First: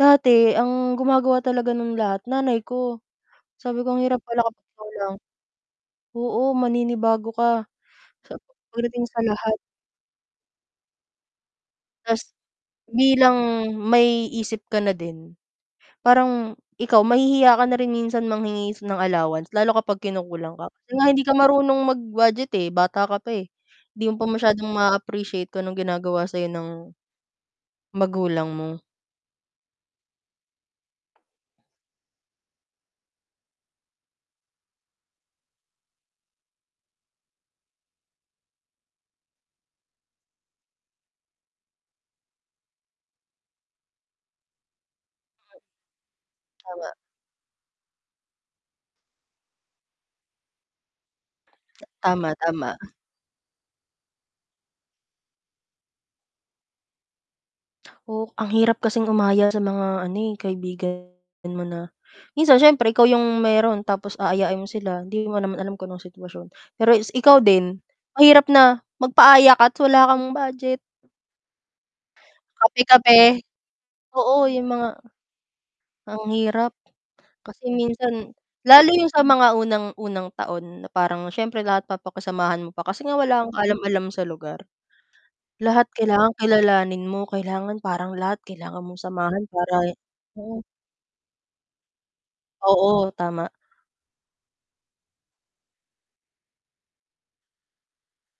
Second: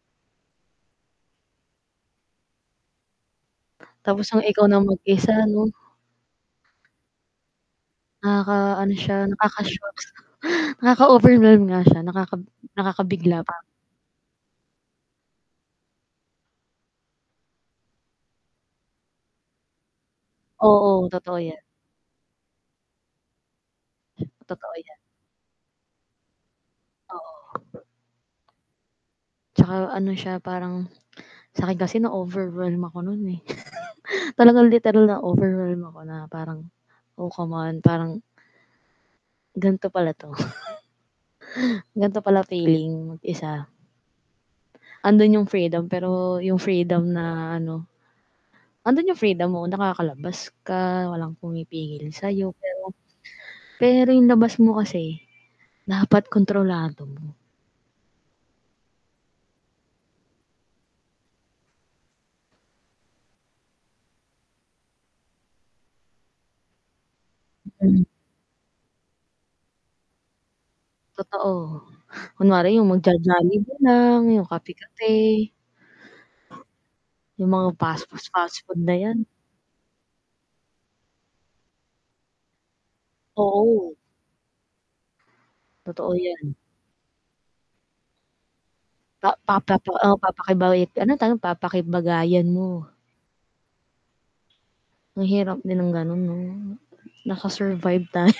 Dati, ang gumagawa talaga nun lahat, nanay ko. Sabi ko, "Ang hirap Tapos ang pala ikaw kapag na ikaw lang." mag-isa, 'no? Oo, maninibago ka. Sap Nakaka-ano pagdating siya, sa lahat. nakaka-shocks. Nakaka-overwhelm nga siya, Tas, nakakab bilang nakakabigla, parang may isip ka na din, parang ikaw mahihiya ka na rin minsan manghingi ng allowance, lalo kapag kinukulang ka. Kasi nga Oo, hindi ka totoo yan. marunong mag-budget, eh, bata ka pa, eh. Hindi mo pa masyadong Totoo yan. ma-appreciate kung anong ginagawa sa'yo ng Oo. magulang mo. Tsaka ano siya, parang sakin kasi na-overwhelm ako no'n, eh. Talagang literal na overwhelm ako na parang, oh, come on, parang gan'to pala 'to. Gan'to pala feeling mag-isa. Ando'n yung Hmm. freedom pero yung Tama. freedom na ano ando'n yung freedom mo, nakakalabas ka, walang pumipigil Tama, sayo tama. pero pero yung labas mo kasi, dapat kontrolado mo. O ang hirap kasing umaya sa mga ano, eh, kaibigan mo na minsan siyempre, ikaw yung meron tapos aayain mo sila, hindi mo naman alam kung anong sitwasyon. Pero is ikaw din, Mm. mahirap na magpaaya ka at wala kang budget. Totoo. Kunwari yung Kape-kape. magjo-Jollibee lang, Oo, yung yung mga kape-kape. ang hirap. Yung Kasi mga fast fus minsan fast food, fast food lalo na yung sa yan. mga unang unang taon na parang siyempre lahat papakisamahan mo pa kasi nga wala kang Oo. kaalam-alam sa lugar. Lahat Totoo kailangang yan. kilalanin mo, kailangan parang lahat kailangan mong Pa samahan papapa para oh, mm. papakibay ano? Tanong papakibagayan mo. Oo, tama. Ang hirap din ng gano'n 'no? Nakasurvive tayo.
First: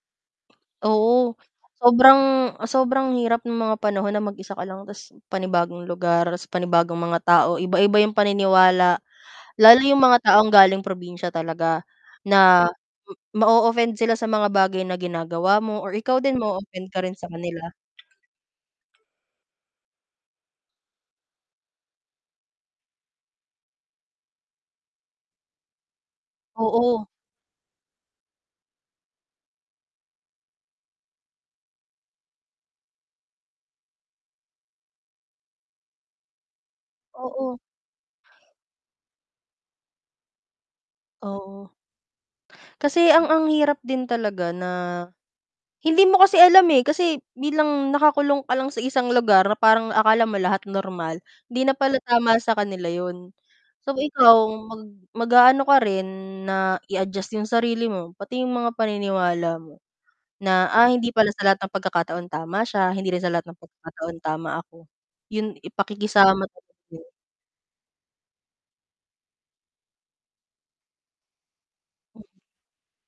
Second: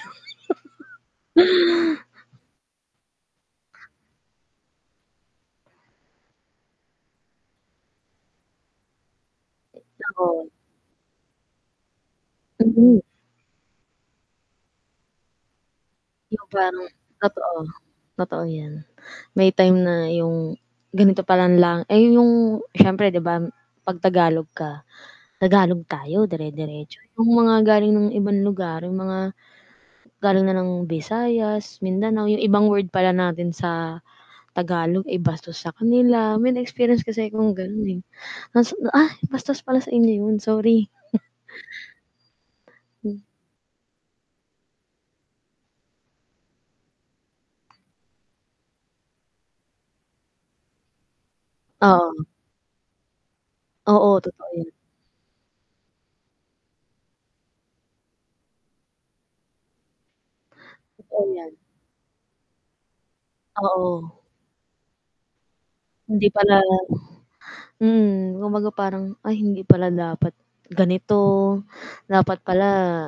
Oo. Sobrang sobrang hirap no'ng mga panahon na mag-isa ka lang tas panibagong lugar tas panibagong mga tao, iba-iba yung paniniwala. Lalo yung mga Oo. taong galing probinsya talaga na Mm. ma-o-offend sila sa mga bagay na ginagawa mo or ikaw din Yung parang ma-o-offend ka rin sa totoo, kanila. totoo 'yan. May time na 'yong ganito pa lang lang ayun yung siyempre 'di ba 'pag Tagalog ka, Tagalog tayo dire-diretso, Oo. yung mga galing ng ibang lugar, yung mga galing na ng Visayas, Mindanao, 'yong ibang word pala natin sa Tagalog ay bastos sa kanila. May na-experience kasi akong Oo. gano'n, eh. Hasu ay, bastos pala sa inyo 'yon, sorry. Oo. Kasi Hmm. ang ang hirap din talaga na hindi mo kasi alam, eh, kasi bilang nakakulong ka lang sa isang lugar na parang akala mo lahat normal, 'di na pala Oo. tama sa kanila yun. So Oo, totoo ikaw, yun. mag mag-a-ano ka rin na i-adjust yung sarili mo, pati yung mga paniniwala mo, na, "Ah, hindi pala Totoo sa yan. lahat ng pagkakataon tama siya, hindi rin sa lahat ng pagkakataon Oo. tama ako." Yun. I Hindi pakikisama pala talaga, eh. mm, kumbaga parang, ay hindi pala dapat ganito, Hmm. dapat pala